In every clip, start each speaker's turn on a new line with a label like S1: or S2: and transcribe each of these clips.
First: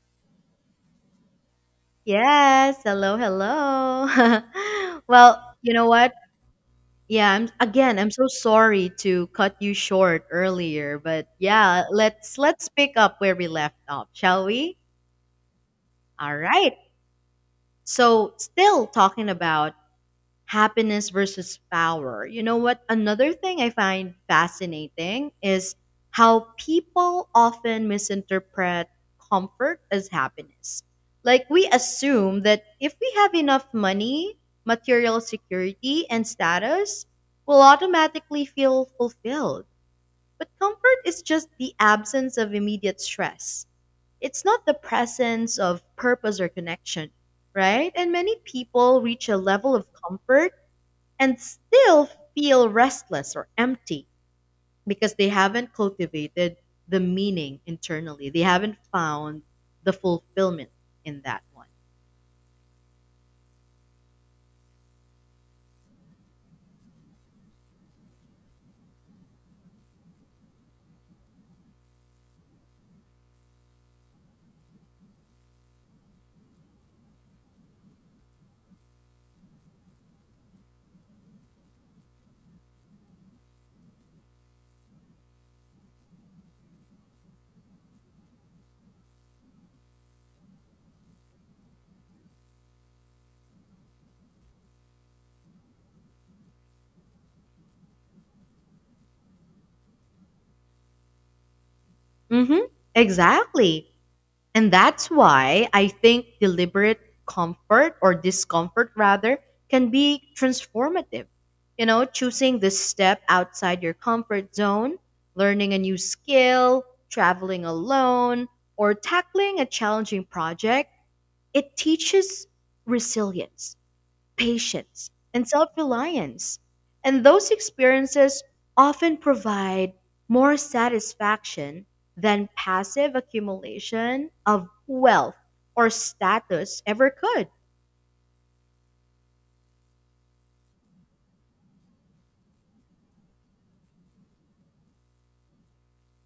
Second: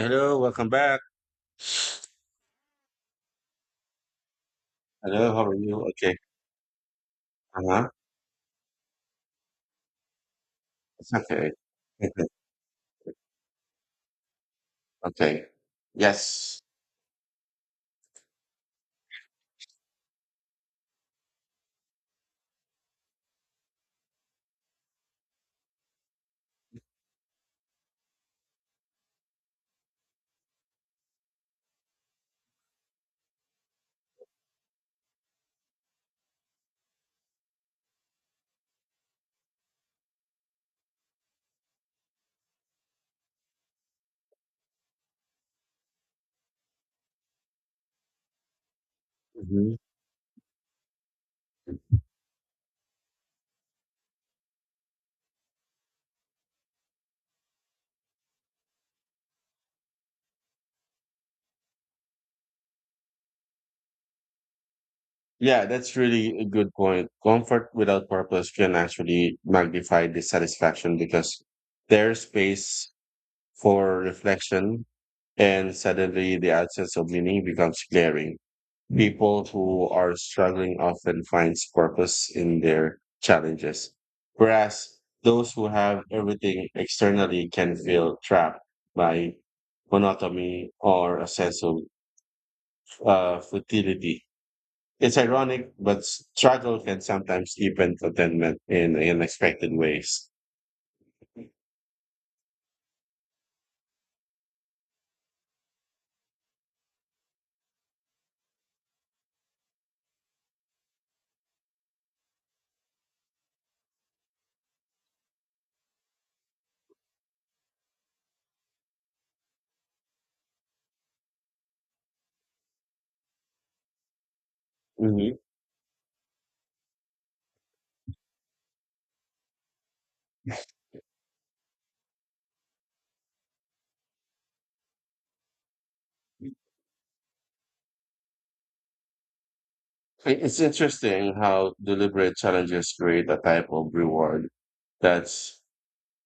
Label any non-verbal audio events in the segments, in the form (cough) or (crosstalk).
S1: Hello, welcome back.
S2: Yes, hello, hello. (laughs)
S1: Hello, how are
S2: Well, you
S1: you?
S2: know what?
S1: Okay.
S2: Yeah, I'm
S1: Uh-huh.
S2: again, I'm so sorry to cut you short earlier,
S1: It's
S2: but
S1: okay. (laughs)
S2: yeah,
S1: Okay.
S2: let's pick up where we left off, shall we?
S1: Okay.
S2: All
S1: Yes.
S2: right. So, still talking about happiness versus power. You know what? Another thing I find fascinating is how people often misinterpret comfort as happiness. Like, we assume that if we have enough money, material security, and status, we'll automatically feel fulfilled. But comfort is just the absence of immediate stress. It's not the presence of purpose or connection, right? And many people reach a level
S1: Mhm.
S2: of comfort and still feel restless or empty because they haven't cultivated the meaning internally. They haven't found the fulfillment in that
S1: Yeah, that's really a good point. Comfort without purpose can actually magnify dissatisfaction because there's space for reflection, and suddenly the absence of meaning becomes glaring. People who are struggling often finds purpose in their challenges, whereas those who have everything externally can feel trapped by monotony or a sense of futility. It's ironic, but struggle can sometimes deepen contentment in unexpected ways.
S2: one. Hmm. Exactly. And that's why I think deliberate comfort or discomfort, rather, can be transformative. Choosing this step outside your comfort zone, learning a new skill, traveling alone, or tackling a challenging project, it teaches resilience, patience,
S1: Mhm.
S2: and self reliance. And those experiences often provide more satisfaction than passive accumulation of wealth or status ever could.
S1: It's interesting how deliberate challenges create a type of reward that's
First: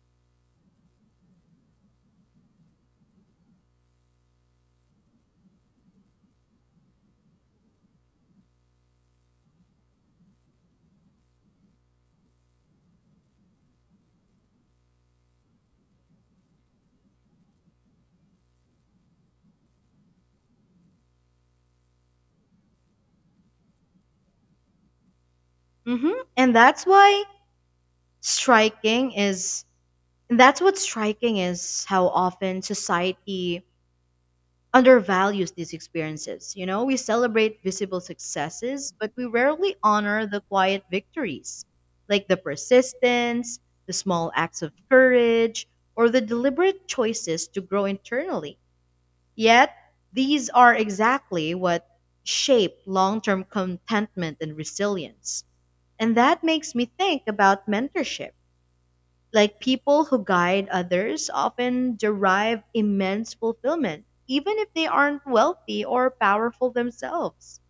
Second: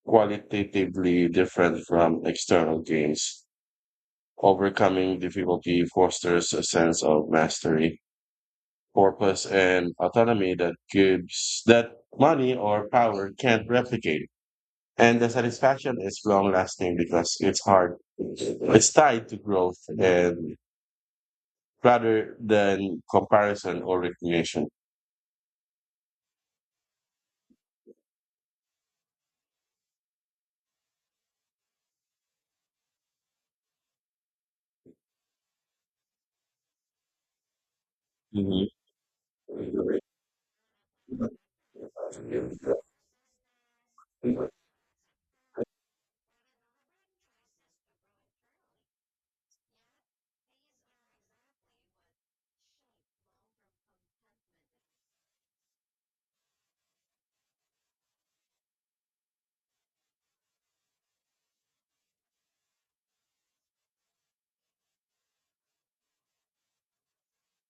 S1: qualitatively different from external gains. Overcoming difficulty fosters a sense of mastery, purpose, and autonomy that gives that money or power can't replicate. And the satisfaction is long lasting because it's hard. It's tied to growth and rather than comparison or recognition.
S2: And striking is, that's what striking is, how often society undervalues these experiences. We celebrate visible successes, but we rarely
S1: Mhm.
S2: honor the quiet victories, like the persistence, the small acts of courage, or the deliberate choices to grow internally. Yet, these are exactly what shape long term contentment and resilience. And that makes me think about mentorship. Like, people who guide others often derive immense fulfillment, even if they aren't wealthy or powerful themselves.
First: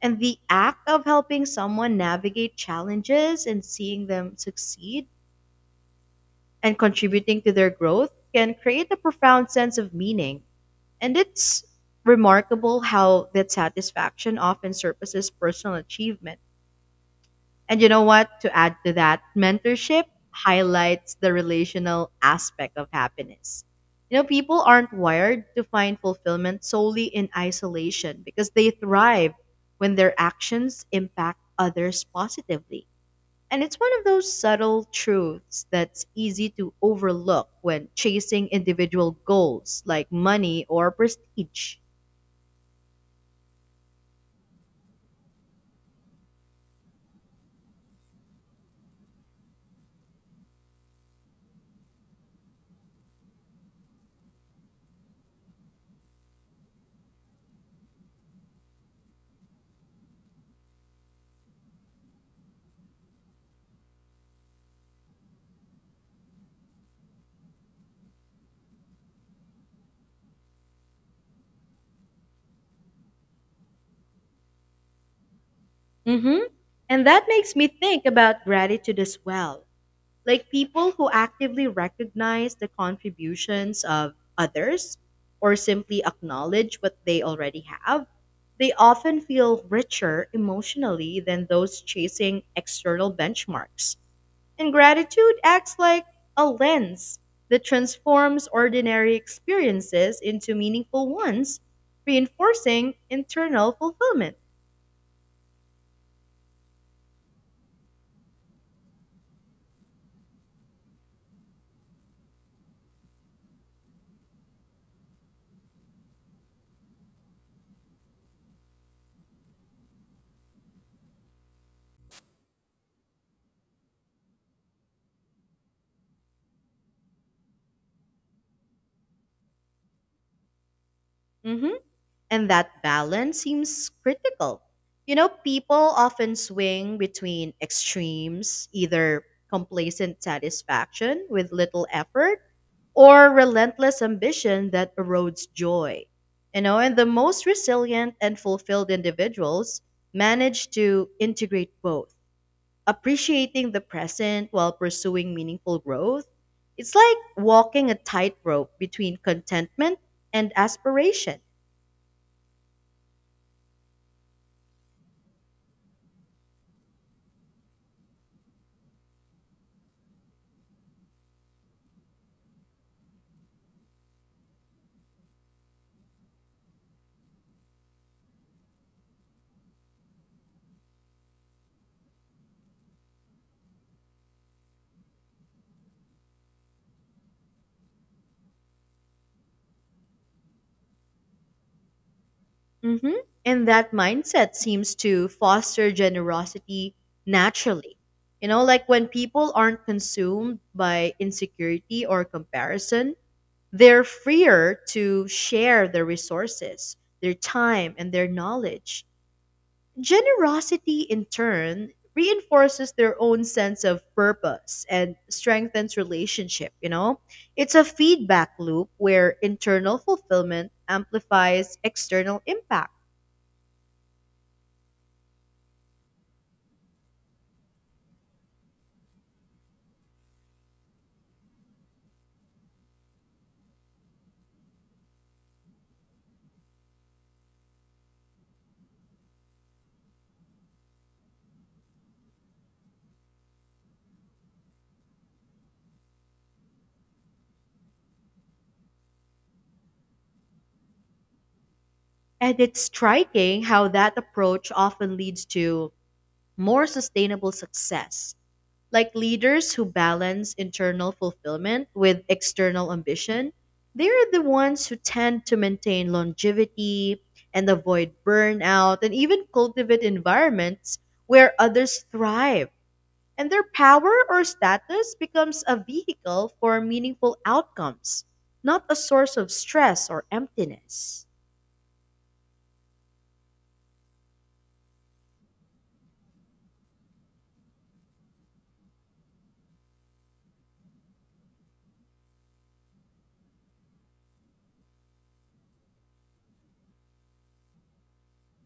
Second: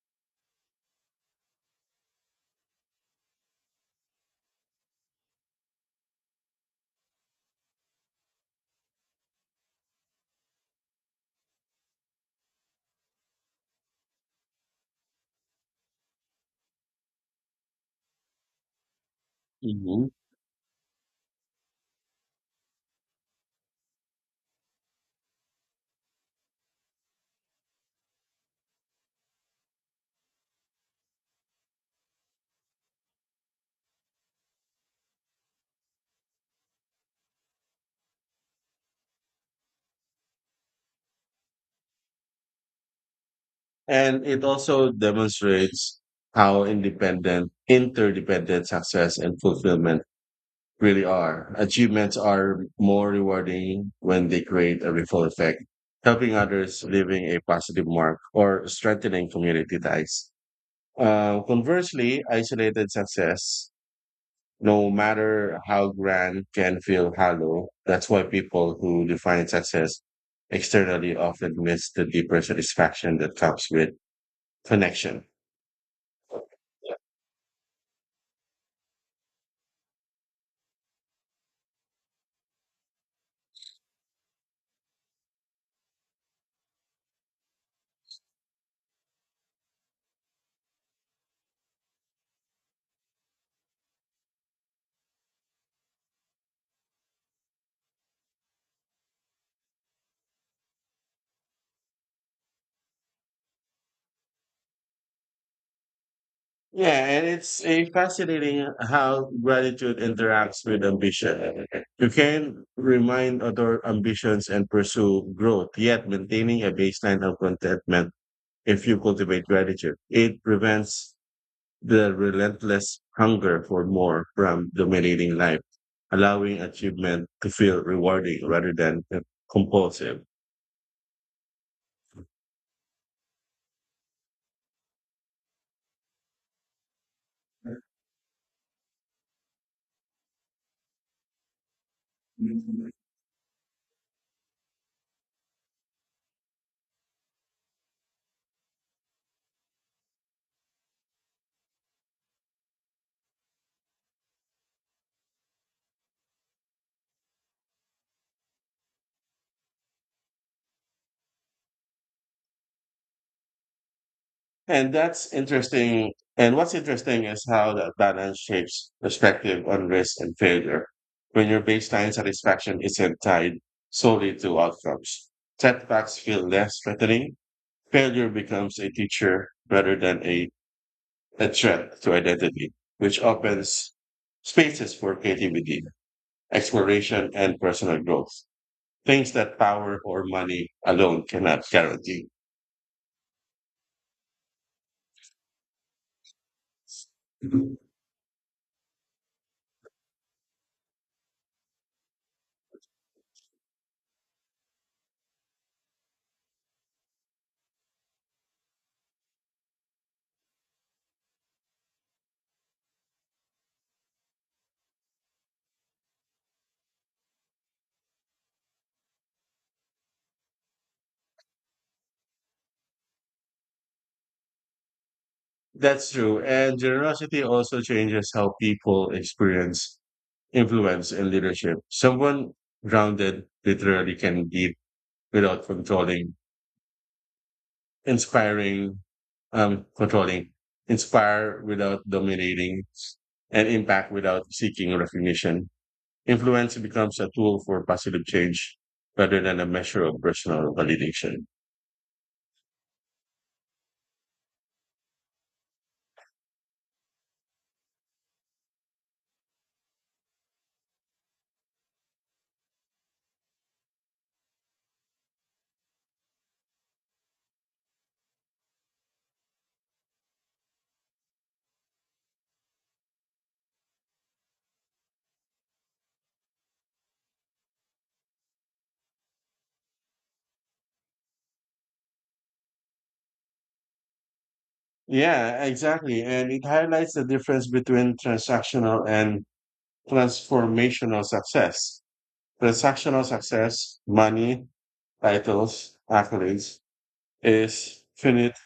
S2: And the act of helping someone navigate challenges and seeing them succeed and contributing to their growth can create a profound sense of meaning. And it's remarkable how that satisfaction often surpasses personal achievement. And you know what? To add to that, mentorship
S1: Mhm.
S2: highlights the relational aspect of happiness. People aren't wired to find fulfillment solely in isolation because they thrive when their actions impact others positively. And it's one of those subtle truths that's easy to overlook when chasing individual goals like money or prestige.
S1: And it also demonstrates how independent, interdependent success and fulfillment really are. Achievements are more rewarding when they create a ripple effect, helping others, leaving a positive mark, or strengthening community ties. Conversely, isolated success, no matter how grand, can feel hollow. That's why people who define success externally often miss the deeper satisfaction that comes with connection.
S2: hmm And that makes me think about gratitude as well, like people who actively recognize the contributions of others or simply acknowledge what they already have, they often feel richer emotionally than those chasing external benchmarks. And gratitude acts like a lens that transforms ordinary experiences into meaningful ones, reinforcing internal fulfillment.
S1: Yeah, and it's a fascinating how gratitude interacts with ambition. You can remind other ambitions and pursue growth, yet maintaining a baseline of contentment if you cultivate gratitude. It prevents the relentless hunger for more from dominating life, allowing achievement to feel rewarding rather than compulsive.
S2: Mhm. And that balance seems critical. People often swing between extremes, either complacent satisfaction with little effort
S1: And
S2: or relentless ambition that erodes joy. You know, and the most resilient and fulfilled individuals manage to integrate both, appreciating the present while pursuing meaningful growth. It's like walking a tightrope between contentment and aspiration.
S1: that's interesting. And what's interesting is how that balance shapes perspective on risk and failure. When your baseline satisfaction isn't tied solely to outcomes, setbacks feel less threatening. Failure becomes a teacher rather than a threat to identity, which opens spaces for creativity, exploration, and personal growth. Things that power or money alone cannot guarantee.
S2: hmm And that mindset seems to foster generosity naturally. Like when people aren't consumed by insecurity or comparison, they're freer to share their resources, their time, and their knowledge. Generosity, in turn, reinforces their own sense of purpose and strengthens relationship. It's a feedback loop where internal fulfillment amplifies external impact.
S1: That's true. And generosity also changes how people experience influence and leadership. Someone grounded literally can give without controlling, inspiring, um, controlling, inspire without dominating, and impact without seeking recognition. Influence becomes a tool for positive change rather than a measure of personal validation.
S2: And it's striking how that approach often leads to more sustainable success. Like leaders who balance internal fulfillment with external ambition, they are the ones who tend to maintain longevity and avoid burnout and even cultivate environments where others thrive. And their power or status becomes a vehicle for meaningful outcomes, not a source of stress or emptiness.
S1: Yeah, exactly. And it highlights the difference between transactional and transformational success. Transactional success, money, titles, accolades, is finite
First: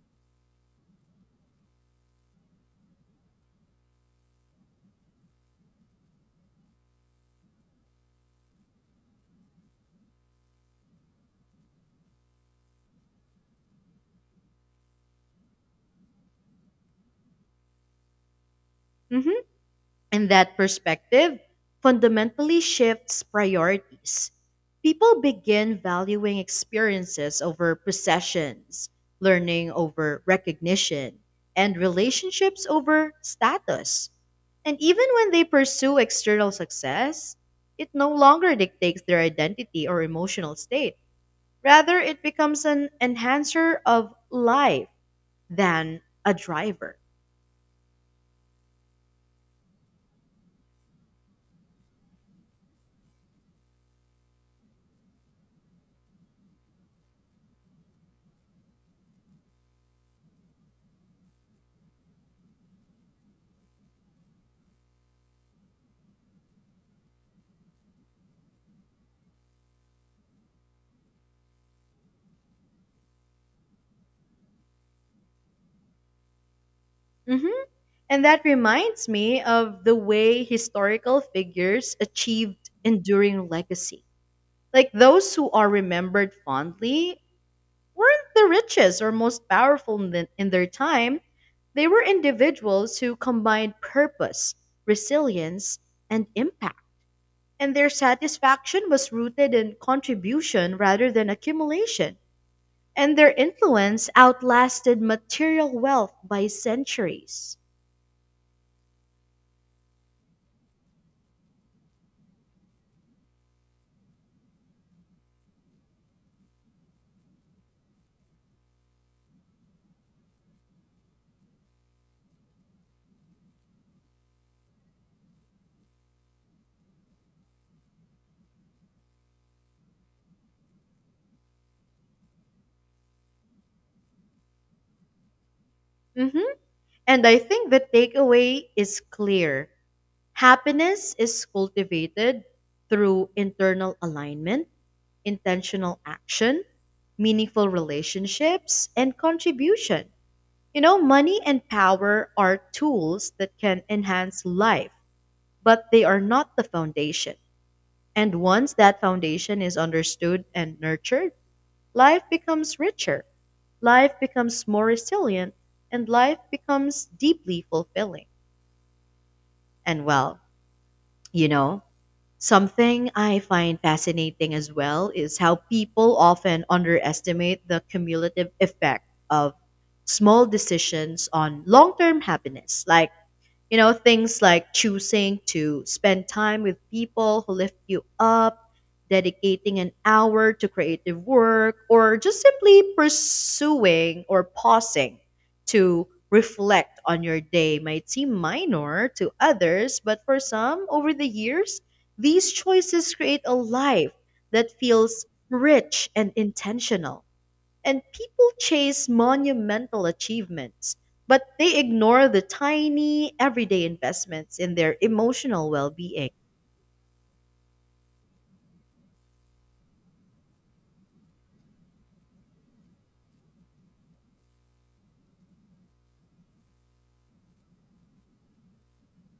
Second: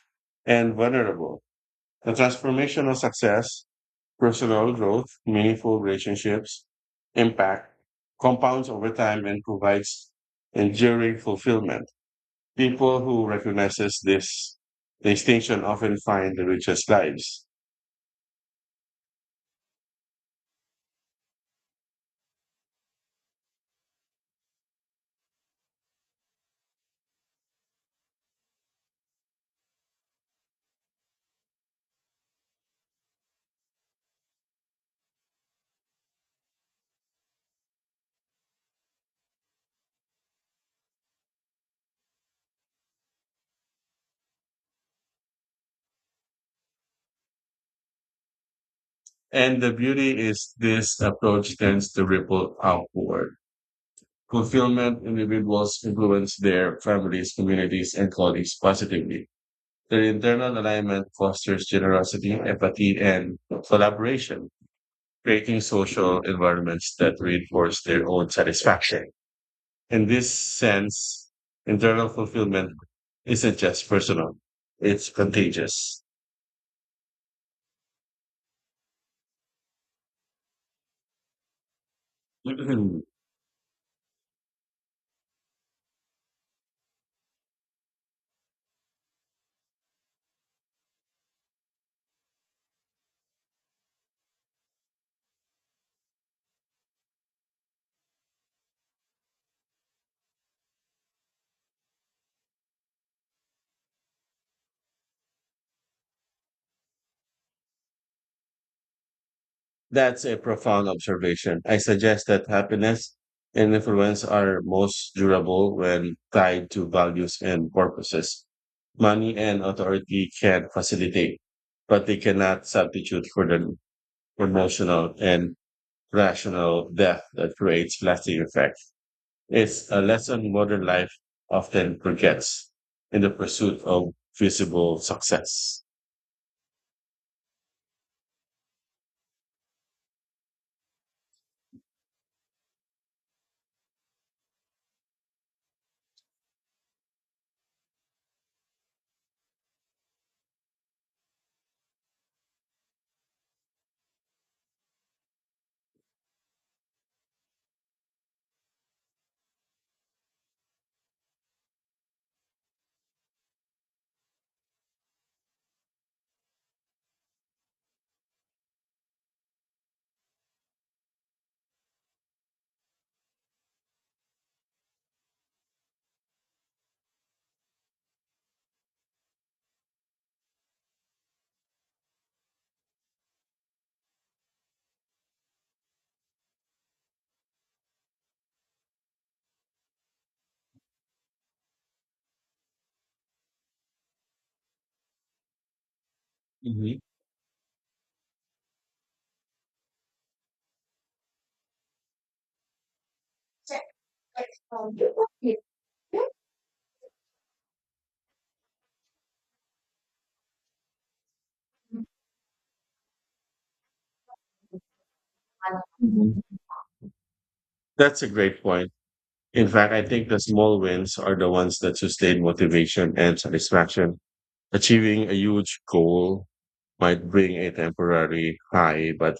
S1: and vulnerable. The transformational success, personal growth, meaningful relationships, impact, compounds over time and provides enduring fulfillment. People who recognizes this distinction often find the richest lives.
S2: Mhm. And that perspective fundamentally shifts priorities. People begin valuing experiences over possessions, learning over recognition, and relationships over status. And even when they pursue external success, it no longer dictates their identity or emotional state. Rather, it becomes an enhancer of life than a driver.
S1: And the beauty is this approach tends to ripple outward fulfillment, individuals influence their families, communities, and colleagues positively. Their internal alignment fosters generosity, empathy, and collaboration, creating social environments that reinforce their own satisfaction. In this sense, internal fulfillment isn't just personal, it's contagious.
S2: Mm-hmm. And that reminds me of the way historical figures achieved
S1: (clears throat)
S2: enduring legacy. Like those who are remembered fondly weren't the richest or most powerful in their time. They were individuals who combined purpose, resilience, and impact. And their satisfaction was rooted in contribution rather than accumulation. And their influence outlasted material wealth by centuries.
S1: That's a profound observation. I suggest that happiness and influence are most durable when tied to values and purposes. Money and authority can facilitate, but they cannot substitute for the emotional and rational depth that creates lasting effect. It's a lesson modern life often forgets in the pursuit of visible success.
S2: hmm And I think the takeaway is clear. Happiness is cultivated through internal alignment, intentional action, meaningful relationships, and contribution. Money and power are tools that can enhance life, but they are not the foundation. And once that foundation is understood and nurtured, life becomes richer, life becomes more resilient, and life becomes deeply fulfilling. And well, You know, something I find fascinating as well is how people often underestimate the cumulative effect of small decisions on long term happiness. Like, things like choosing to spend time with people who lift you up, dedicating an hour to creative work, or just simply pursuing or pausing to
S1: Mhm.
S2: reflect on your day might seem minor to others, but for some, over the years, these choices create a life that feels rich and intentional. And people chase monumental achievements, but they ignore the tiny, everyday investments in their emotional well being.
S1: Mhm. That's a great point. In fact, I think the small wins are the ones that sustain motivation and satisfaction. Achieving a huge goal might bring a temporary high, but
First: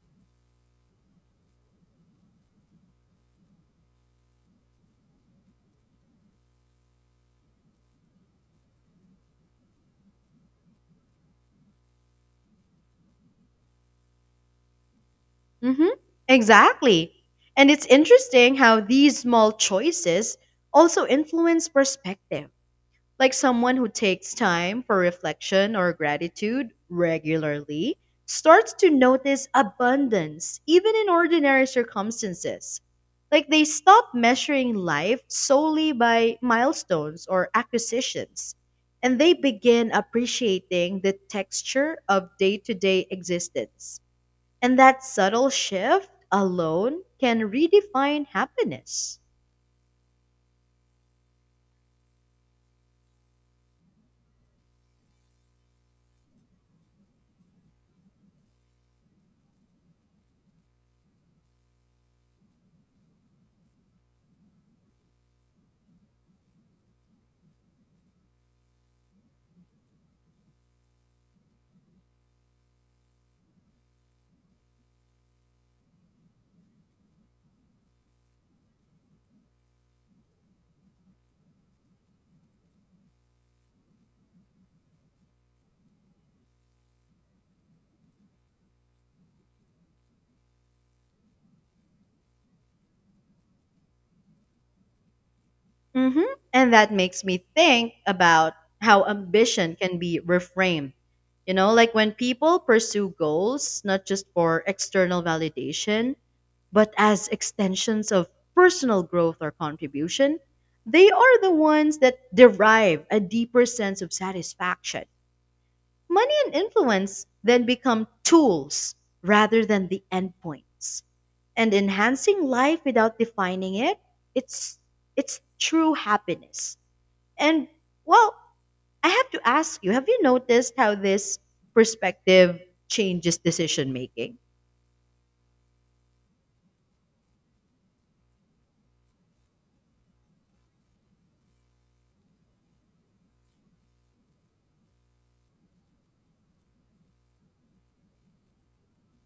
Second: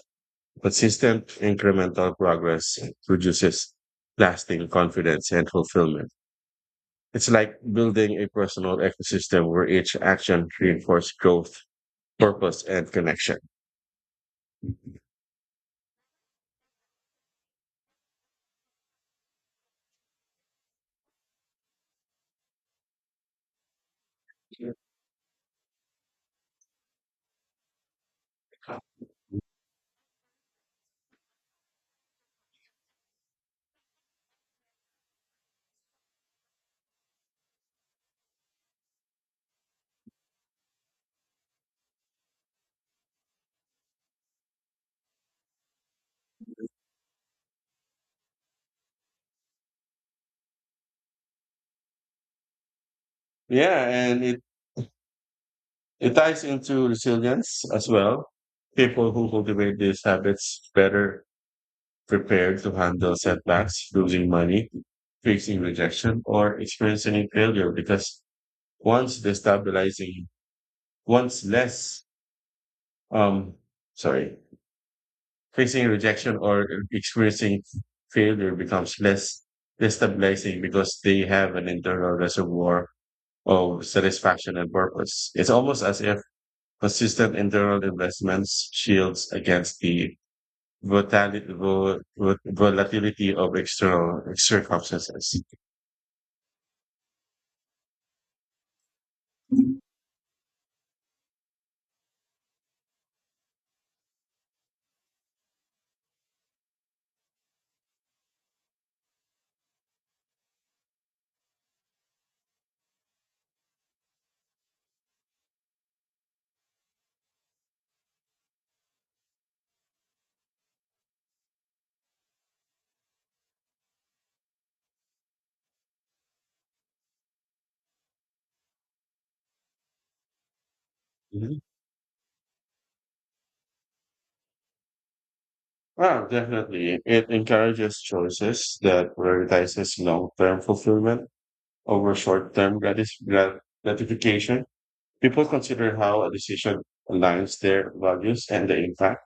S1: consistent incremental progress produces lasting confidence and fulfillment. It's like building a personal ecosystem where each action reinforces growth, purpose, and connection.
S2: Hmm. Exactly. And it's interesting how these small choices also influence perspective. Like someone who takes time for reflection or gratitude regularly starts to notice abundance even in ordinary circumstances. Like, they stop measuring life solely by milestones or acquisitions, and they begin appreciating the texture of day to day existence. And that subtle shift alone can redefine happiness.
S1: Yeah, and it ties into resilience as well. People who cultivate these habits better prepared to handle setbacks, losing money, facing rejection, or experiencing failure because once destabilizing, once less, um, sorry, facing rejection or experiencing failure becomes less destabilizing because they have an internal reservoir of satisfaction and purpose. It's almost as if consistent internal investments shields against the volatility of external circumstances.
S2: hmm And that makes me think about how ambition
S1: Mhm.
S2: can be reframed. Like when people pursue goals, not just for external validation, but as extensions of personal growth or contribution, they are the ones that derive a deeper sense of satisfaction. Money and influence then become tools rather than the endpoints. And enhancing life without defining it, it's it's true happiness. And well, I have to ask you, have you noticed how this perspective changes decision making?
S1: Well, definitely. It encourages choices that prioritizes long-term fulfillment over short-term gratification. People consider how a decision aligns their values and the impact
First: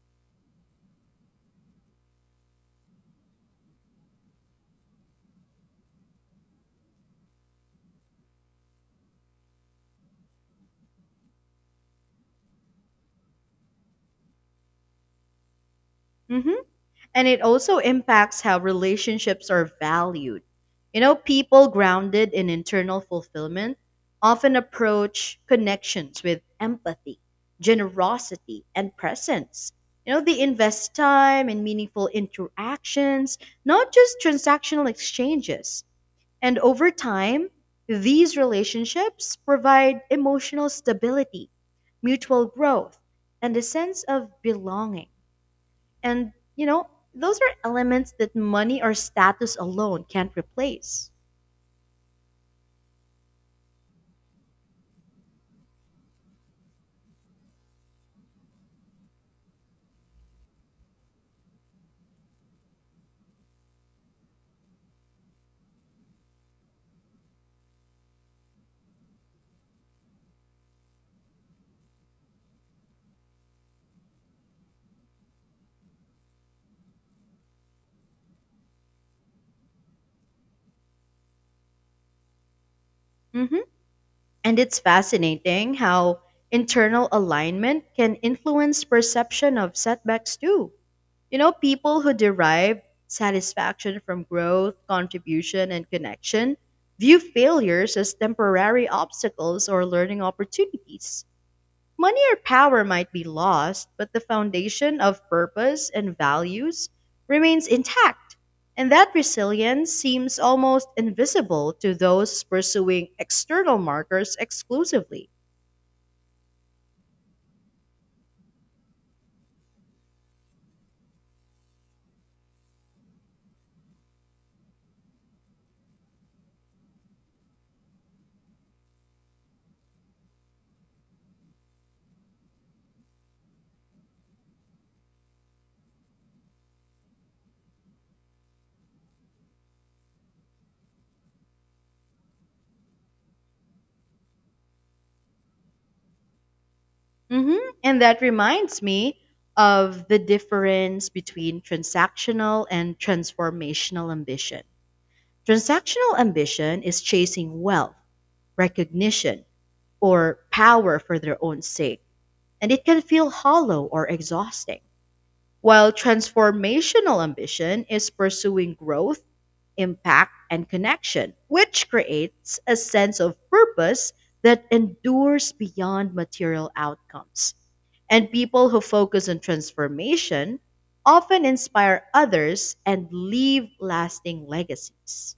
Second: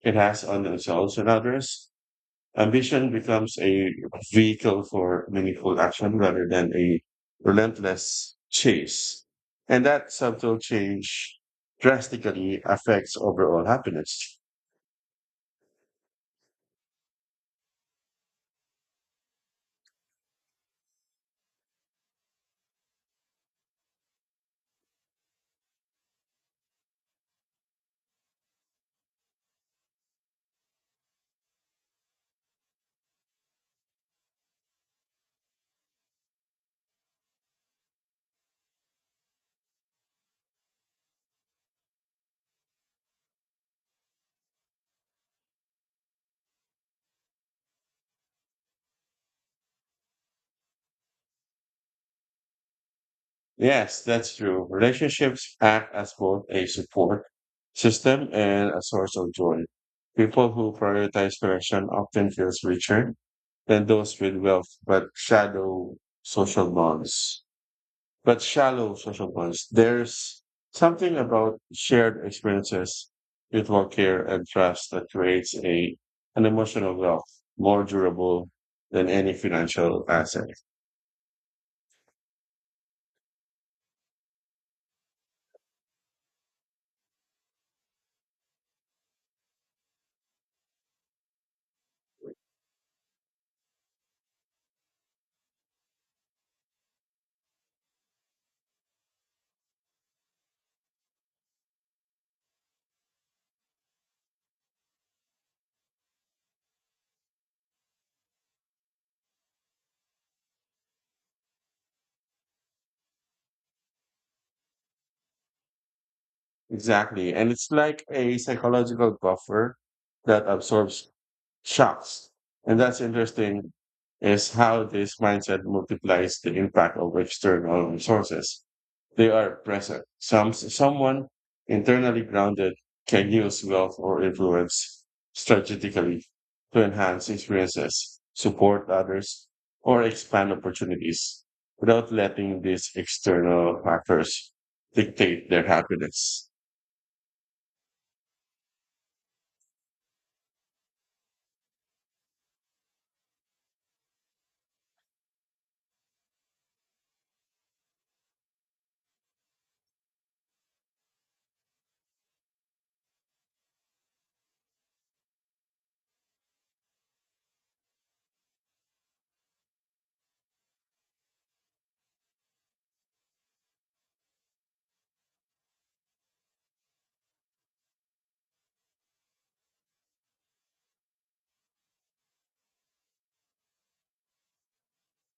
S1: it has on themselves and others. Ambition becomes a vehicle for meaningful action rather than a relentless chase. And that subtle change drastically affects overall happiness.
S2: Mhm. And it also impacts how relationships are valued. People grounded in internal fulfillment often approach connections with empathy, generosity, and presence. You know, they invest time in meaningful interactions, not just transactional exchanges. And over time, these relationships provide emotional stability, mutual growth, and a sense of belonging. And, those are elements that money or status alone can't replace.
S1: Yes, that's true. Relationships act as both a support system and a source of joy. People who prioritize connection often feel richer than those with wealth, but shallow social bonds. But shallow social bonds. There's something about shared experiences, mutual care, and trust that creates a an emotional wealth more durable than any financial asset.
S2: hmm And it's fascinating how internal alignment can influence perception of setbacks too. People who derive satisfaction from growth, contribution, and connection view failures as temporary obstacles or learning opportunities. Money or power might be lost, but the foundation of purpose and values remains intact. And that resilience seems almost invisible to those pursuing external markers exclusively.
S1: Exactly. And it's like a psychological buffer that absorbs shocks. And that's interesting is how this mindset multiplies the impact of external resources. They are present. Someone internally grounded can use wealth or influence strategically to enhance experiences, support others, or expand opportunities without letting these external factors dictate their happiness.
S2: hmm And that reminds me of the difference between transactional and transformational ambition. Transactional ambition is chasing wealth, recognition, or power for their own sake, and it can feel hollow or exhausting. While transformational ambition is pursuing growth, impact, and connection, which creates a sense of purpose that endures beyond material outcomes. And people who focus on transformation often inspire others and leave lasting legacies.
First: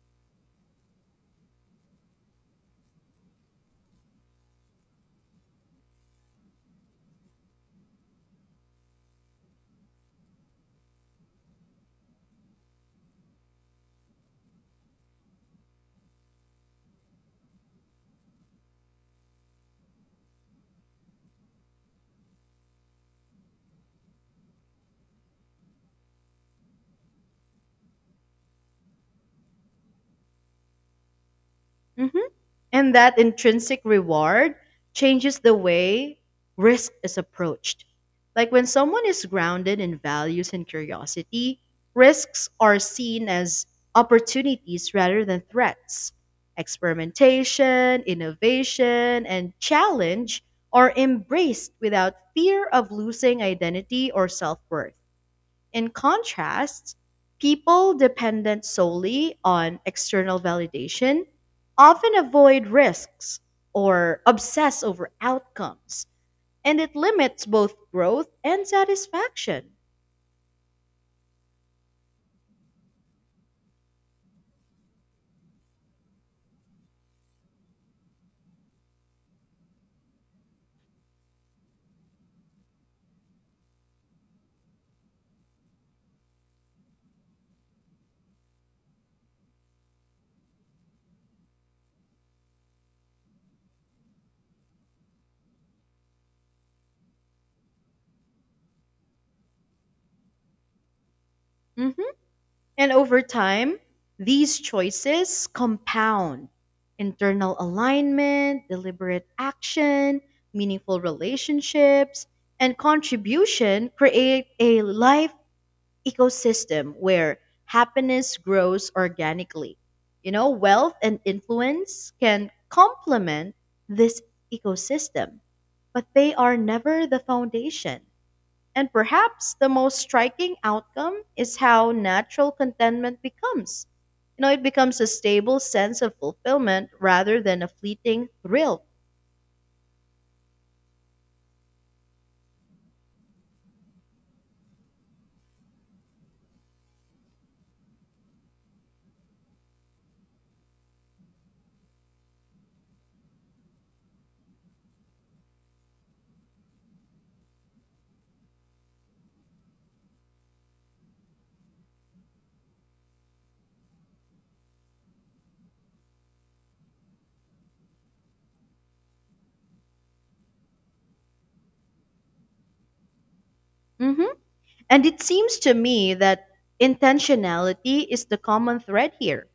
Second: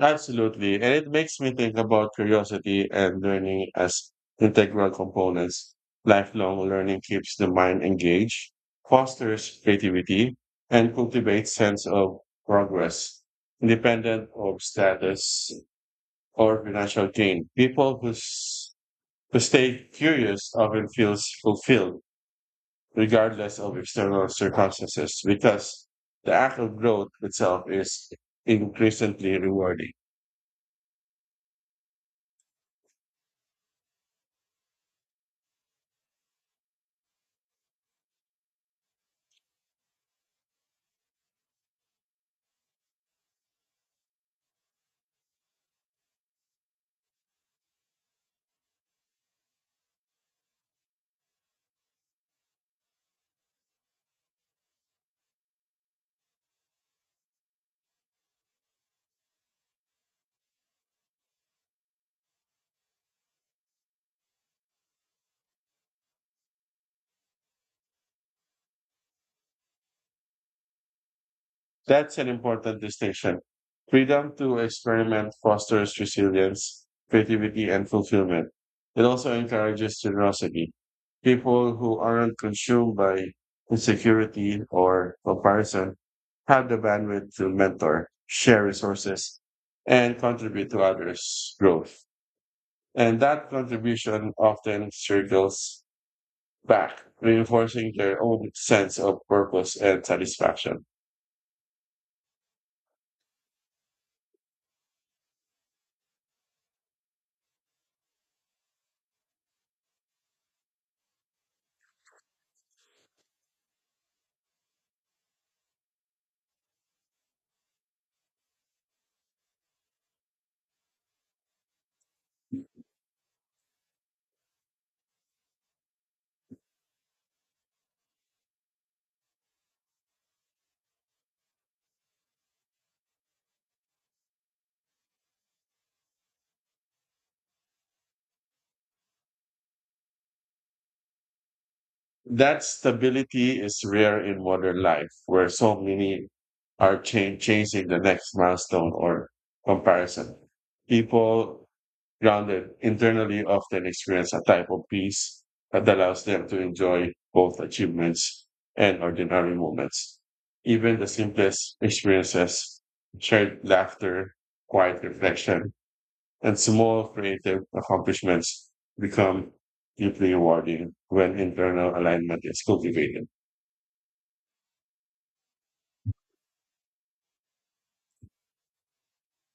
S1: Absolutely. And it makes me think about curiosity and learning as integral components. Lifelong learning keeps the mind engaged, fosters creativity, and cultivates sense of progress, independent of status or financial gain. People who stay curious often feels fulfilled regardless of external circumstances because the act of growth itself is increasingly rewarding.
S2: Mhm. And that intrinsic reward changes the way risk is approached. Like when someone is grounded in values and curiosity, risks are seen as opportunities rather than threats. Experimentation, innovation, and challenge are embraced without fear of losing identity or self worth. In contrast, people dependent solely on external validation often avoid risks or obsess over outcomes, and it limits both growth and satisfaction.
S1: That's an important distinction. Freedom to experiment fosters resilience, creativity, and fulfillment. It also encourages generosity. People who aren't consumed by insecurity or comparison have the bandwidth to mentor, share resources, and contribute to others' growth. And that contribution often circles back, reinforcing their own sense of purpose and satisfaction.
S2: Mhm. And over time, these choices compound internal alignment, deliberate action, meaningful relationships, and contribution create a life ecosystem where happiness grows organically. Wealth and influence can complement this ecosystem, but they are never the foundation. And perhaps the most striking outcome is how natural contentment becomes. It becomes a stable sense of fulfillment rather than a fleeting thrill.
S1: That stability is rare in modern life, where so many are chasing the next milestone or comparison. People grounded internally often experience a type of peace that allows them to enjoy both achievements and ordinary moments. Even the simplest experiences, shared laughter, quiet reflection, and small creative accomplishments become deeply rewarding when internal alignment is cultivated.
S2: Mhm. And it seems to me that intentionality is the common thread here.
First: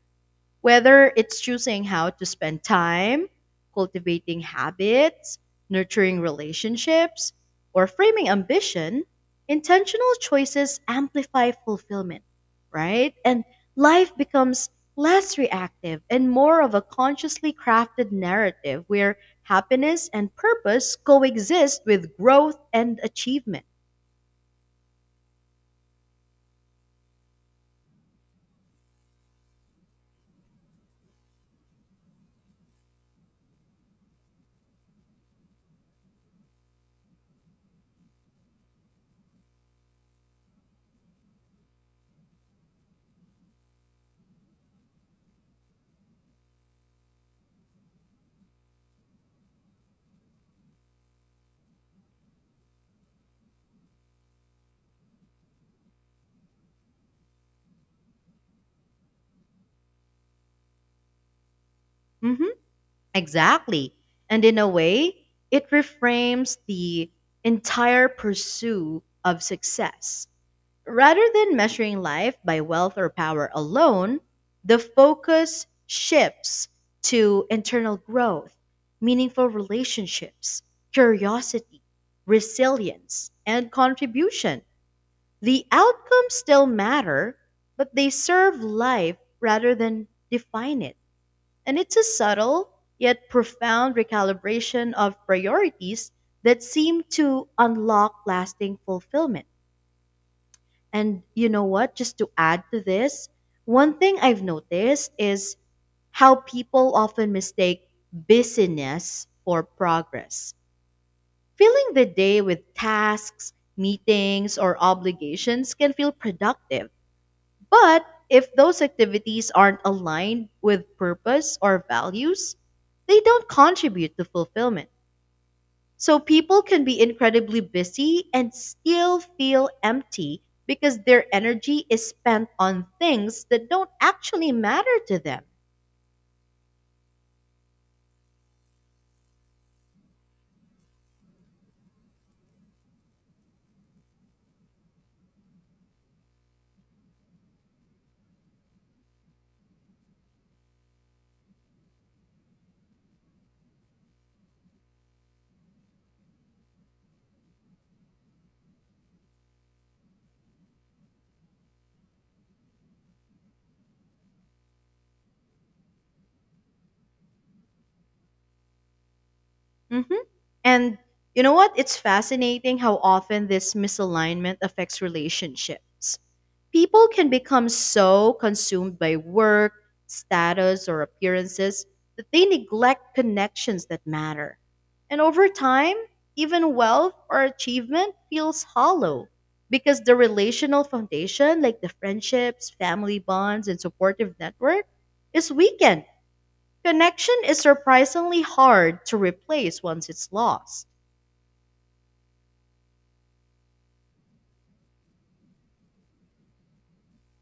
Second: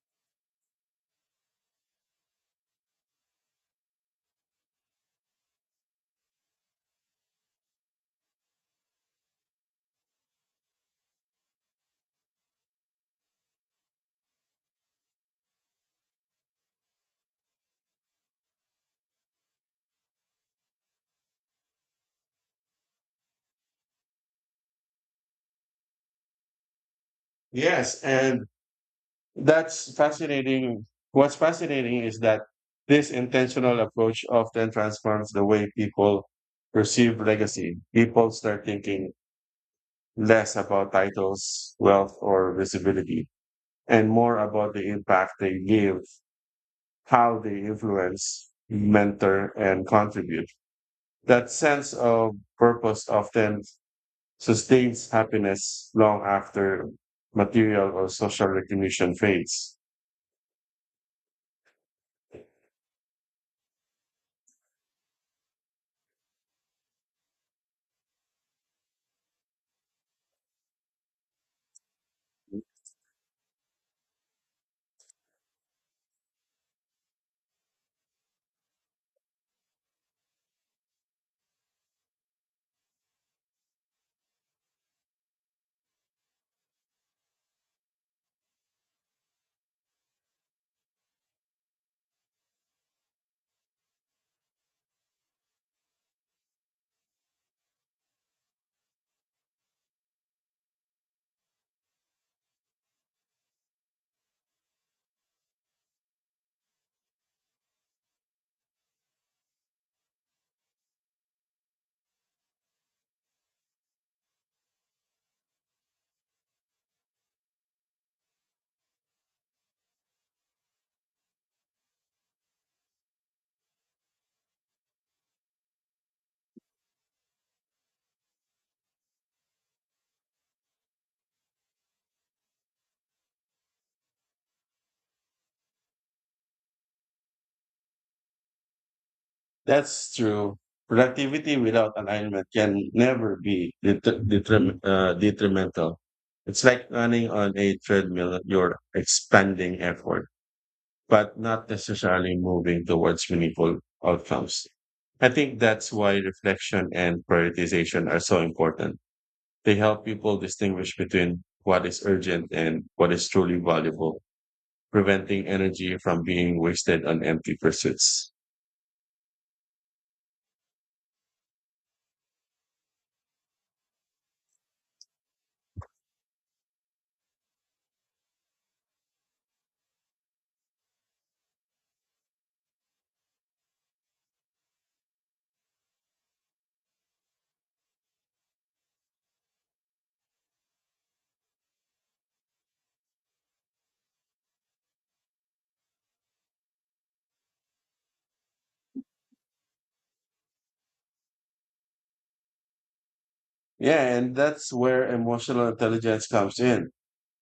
S2: Whether it's choosing how to spend time, cultivating habits, nurturing relationships, or framing ambition, intentional choices amplify fulfillment, right? And life becomes less reactive and more of a consciously crafted narrative where happiness and purpose coexist with growth and achievement.
S1: Yes, and that's fascinating. What's fascinating is that this intentional approach often transforms the way people perceive legacy. People start thinking less about titles, wealth, or visibility, and more about the impact they give, how they influence, mentor, and contribute. That sense of purpose often sustains happiness long after material or social recognition fades.
S2: Mhm. Exactly. And in a way, it reframes the entire pursuit of success. Rather than measuring life by wealth or power alone, the focus shifts to internal growth, meaningful relationships, curiosity, resilience, and contribution. The outcomes still matter, but they serve life rather than define it. And it's a subtle yet profound recalibration of priorities that seem to unlock lasting fulfillment. And you know what? Just to add to this, one thing I've noticed is how people often mistake busyness for progress. Filling the day with tasks, meetings, or obligations can feel productive, but if those activities aren't aligned with purpose or values, they don't contribute to fulfillment. So people can be incredibly busy and still feel empty because their energy is spent on things that don't actually matter to them.
S1: That's true. Productivity without alignment can never be detrimental. It's like running on a treadmill, you're expanding effort, but not necessarily moving towards meaningful outcomes. I think that's why reflection and prioritization are so important. They help people distinguish between what is urgent and what is truly valuable, preventing energy from being wasted on empty pursuits.
S2: hmm And you know what? It's fascinating how often this misalignment affects relationships. People can become so consumed by work, status, or appearances that they neglect connections that matter. And over time, even wealth or achievement feels hollow because the relational foundation, like the friendships, family bonds, and supportive network, is weakened. Connection is surprisingly hard to replace once it's lost.
S1: Yeah, and that's where emotional intelligence comes in.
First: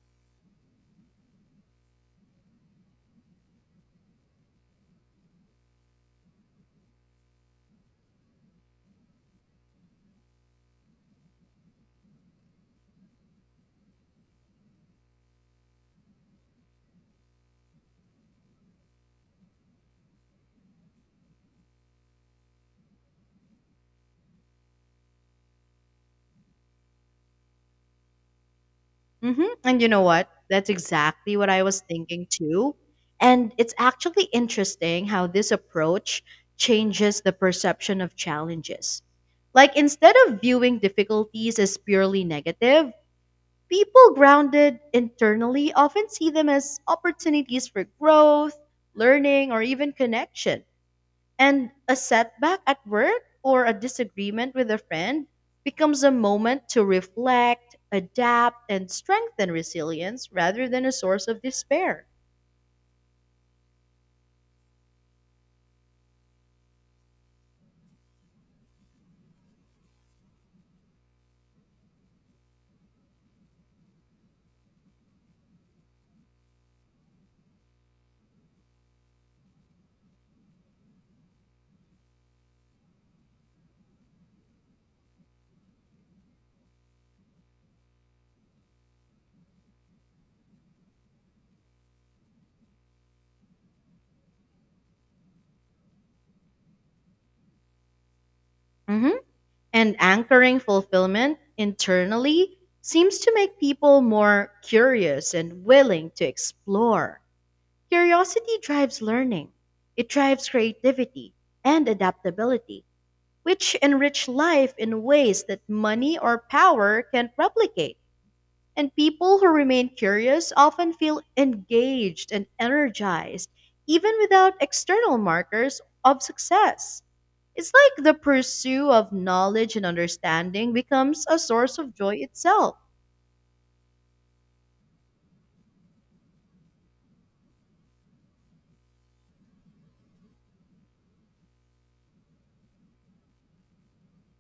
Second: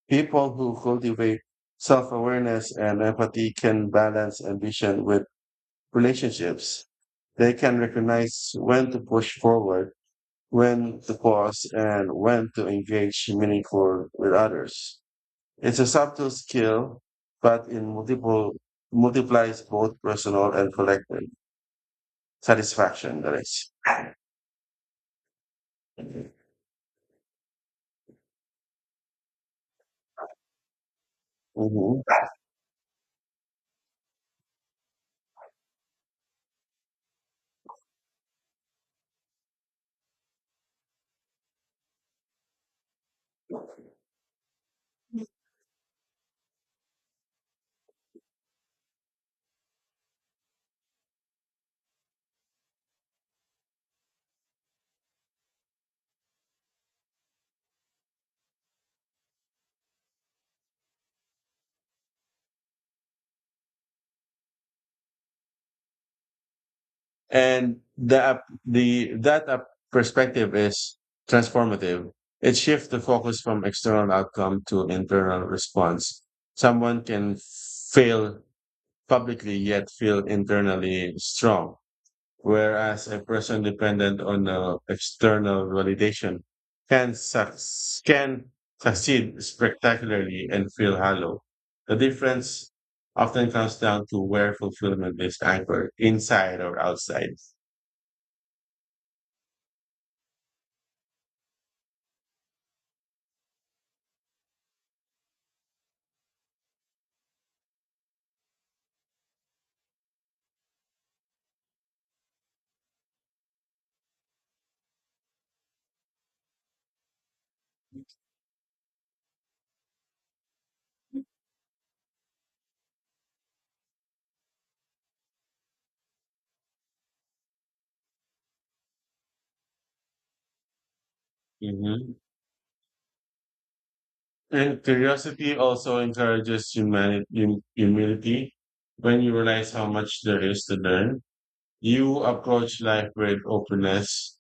S1: People who cultivate self awareness and empathy can balance ambition with relationships. They can recognize when to push forward, when to pause, and when to engage meaningful with others. It's a subtle skill, but in multiple multiplies both personal and collective satisfaction. That is.
S2: And you know what? That's exactly what I was
S1: Mhm.
S2: thinking too. And it's actually interesting how this approach changes the perception of challenges. Like, instead of viewing difficulties as purely negative, people grounded internally often see them as opportunities for growth, learning, or even connection. And a setback at work or a disagreement with a friend becomes a moment to reflect, adapt, and strengthen resilience rather than a source of despair.
S1: The perspective is transformative. It shifts the focus from external outcome to internal response. Someone can fail publicly yet feel internally strong, whereas a person dependent on external validation can suc- can succeed spectacularly and feel hollow. The difference often comes down to where fulfillment is anchored, inside or outside.
S2: Mhm. And anchoring fulfillment internally seems to make people more curious and willing to explore. Curiosity drives learning, it drives creativity and adaptability, which enrich life in ways that money or power can't replicate. And people who remain curious often feel engaged and energized, even without external markers of success. It's like the pursuit of knowledge and understanding becomes a source of
S1: Mhm.
S2: joy itself.
S1: And curiosity also encourages humility. When you realize how much there is to learn, you approach life with openness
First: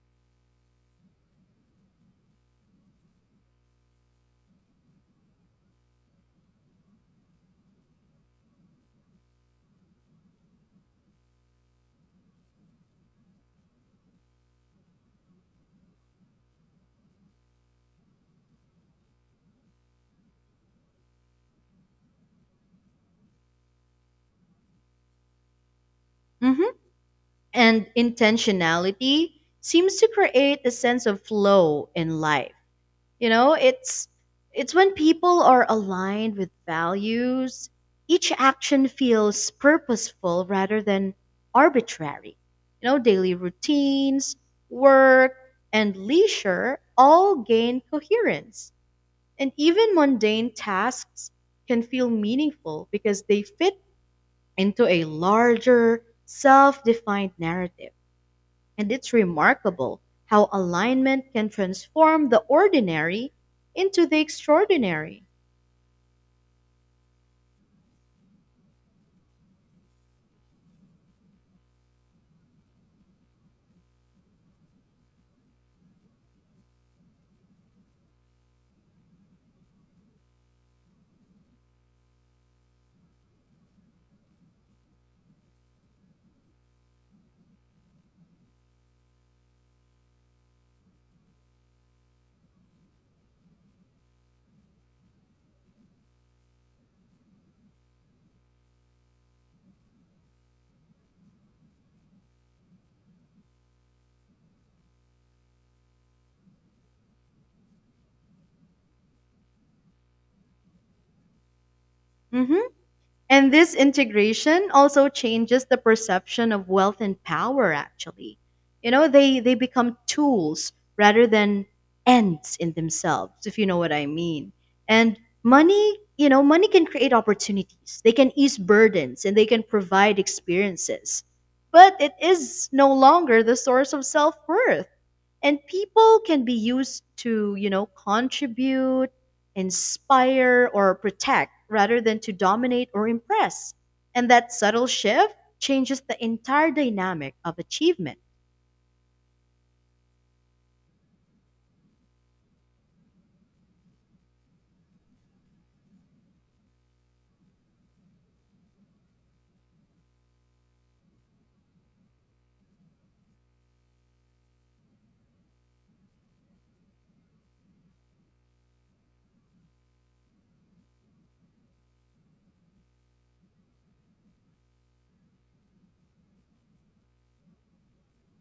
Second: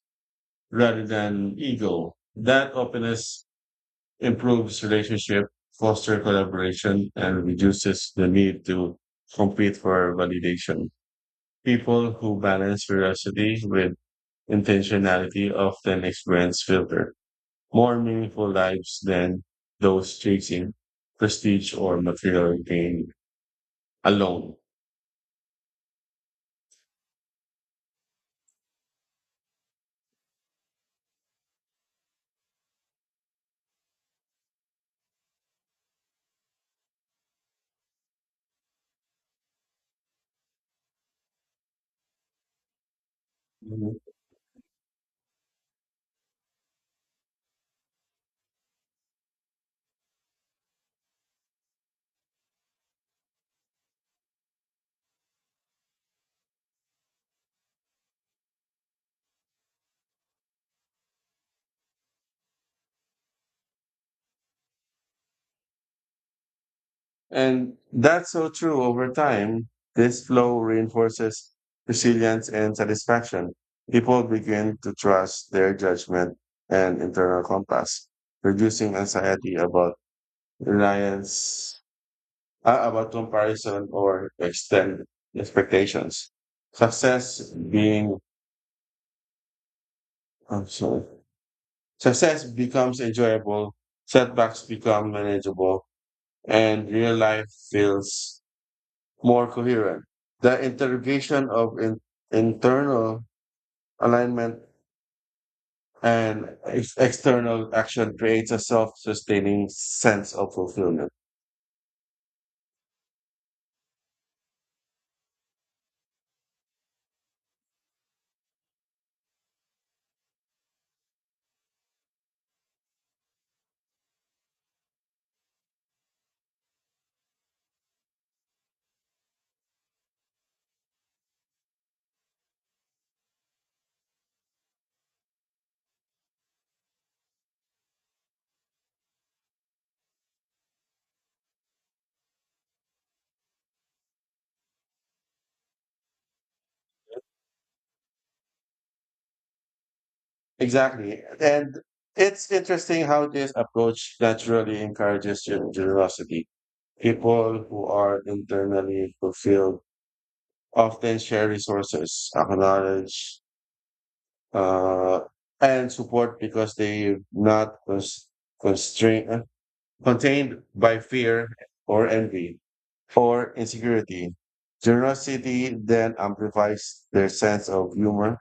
S1: rather than ego. That openness improves relationship, fosters collaboration, and reduces the need to compete for validation. People who balance curiosity with intentionality often experience filter. More meaningful lives than those chasing prestige or material gain alone.
S2: hmm And intentionality seems to create a sense of flow in life. You know, it's it's when people are aligned with values, each action feels purposeful rather than arbitrary. Daily
S1: Mhm.
S2: routines, work, and leisure all gain coherence. And even mundane tasks can feel meaningful because they fit into a larger, self-defined narrative. And it's remarkable how alignment can transform the ordinary into the extraordinary.
S1: And that's so true over time. This flow reinforces resilience and satisfaction. People begin to trust their judgment and internal compass, reducing anxiety about reliance, about comparison or extend expectations. Success being, I'm sorry Success becomes enjoyable, setbacks become manageable, and real life feels more coherent. The interrogation of internal alignment and external action creates a self sustaining sense of fulfillment.
S2: Mhm. And this integration also changes the perception of wealth and power, actually. You know, they become tools rather than ends in themselves, if you know what I mean. And money, money can create opportunities, they can ease burdens, and they can provide experiences. But it is no longer the source of self worth, and people can be used to contribute, inspire, or protect rather than to dominate or impress. And that subtle shift changes the entire dynamic of achievement.
S1: Exactly. And it's interesting how this approach naturally encourages generosity. People who are internally fulfilled often share resources, acknowledge uh, and support because they are not constrained, uh, contained by fear or envy or insecurity. Generosity then amplifies their sense of humor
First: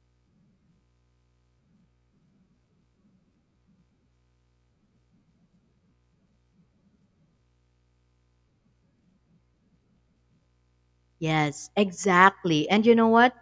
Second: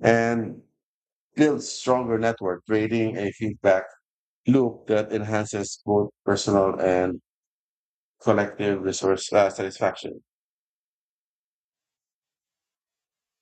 S1: and builds stronger network, creating a feedback loop that enhances both personal and collective resource satisfaction.
S2: Yes, exactly. And you know what,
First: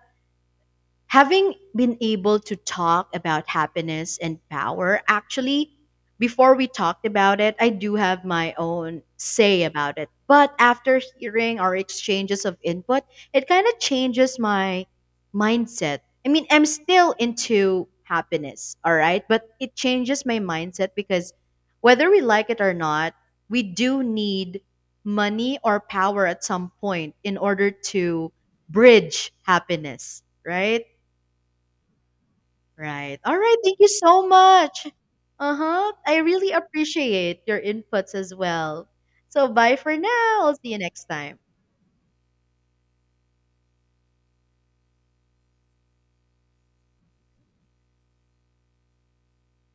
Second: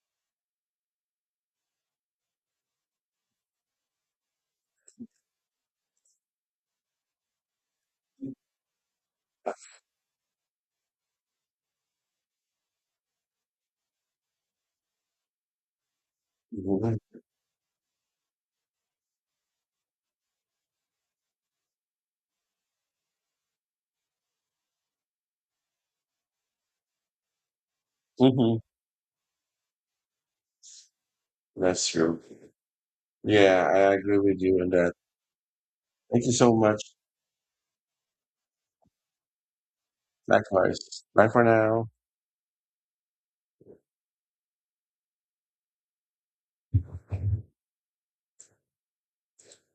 S2: having been able to talk about happiness and power, actually, before we talked about it, I do have my own say about it, but after hearing our exchanges of input, it kind of changes my mindset. I mean, I'm still
S1: Mhm.
S2: into happiness, all right, but it changes my mindset because whether we like it or not, we do need money or power at some point in order to
S1: Mhm.
S2: bridge happiness, right?
S1: That's true.
S2: Right. All right.
S1: Yeah,
S2: Thank you
S1: I agree
S2: so
S1: with you on
S2: much.
S1: that.
S2: Uh huh. I
S1: Thank you
S2: really
S1: so much.
S2: appreciate your inputs as well. So, bye for now. I'll see you
S1: Likewise.
S2: next
S1: Bye
S2: time.
S1: for now.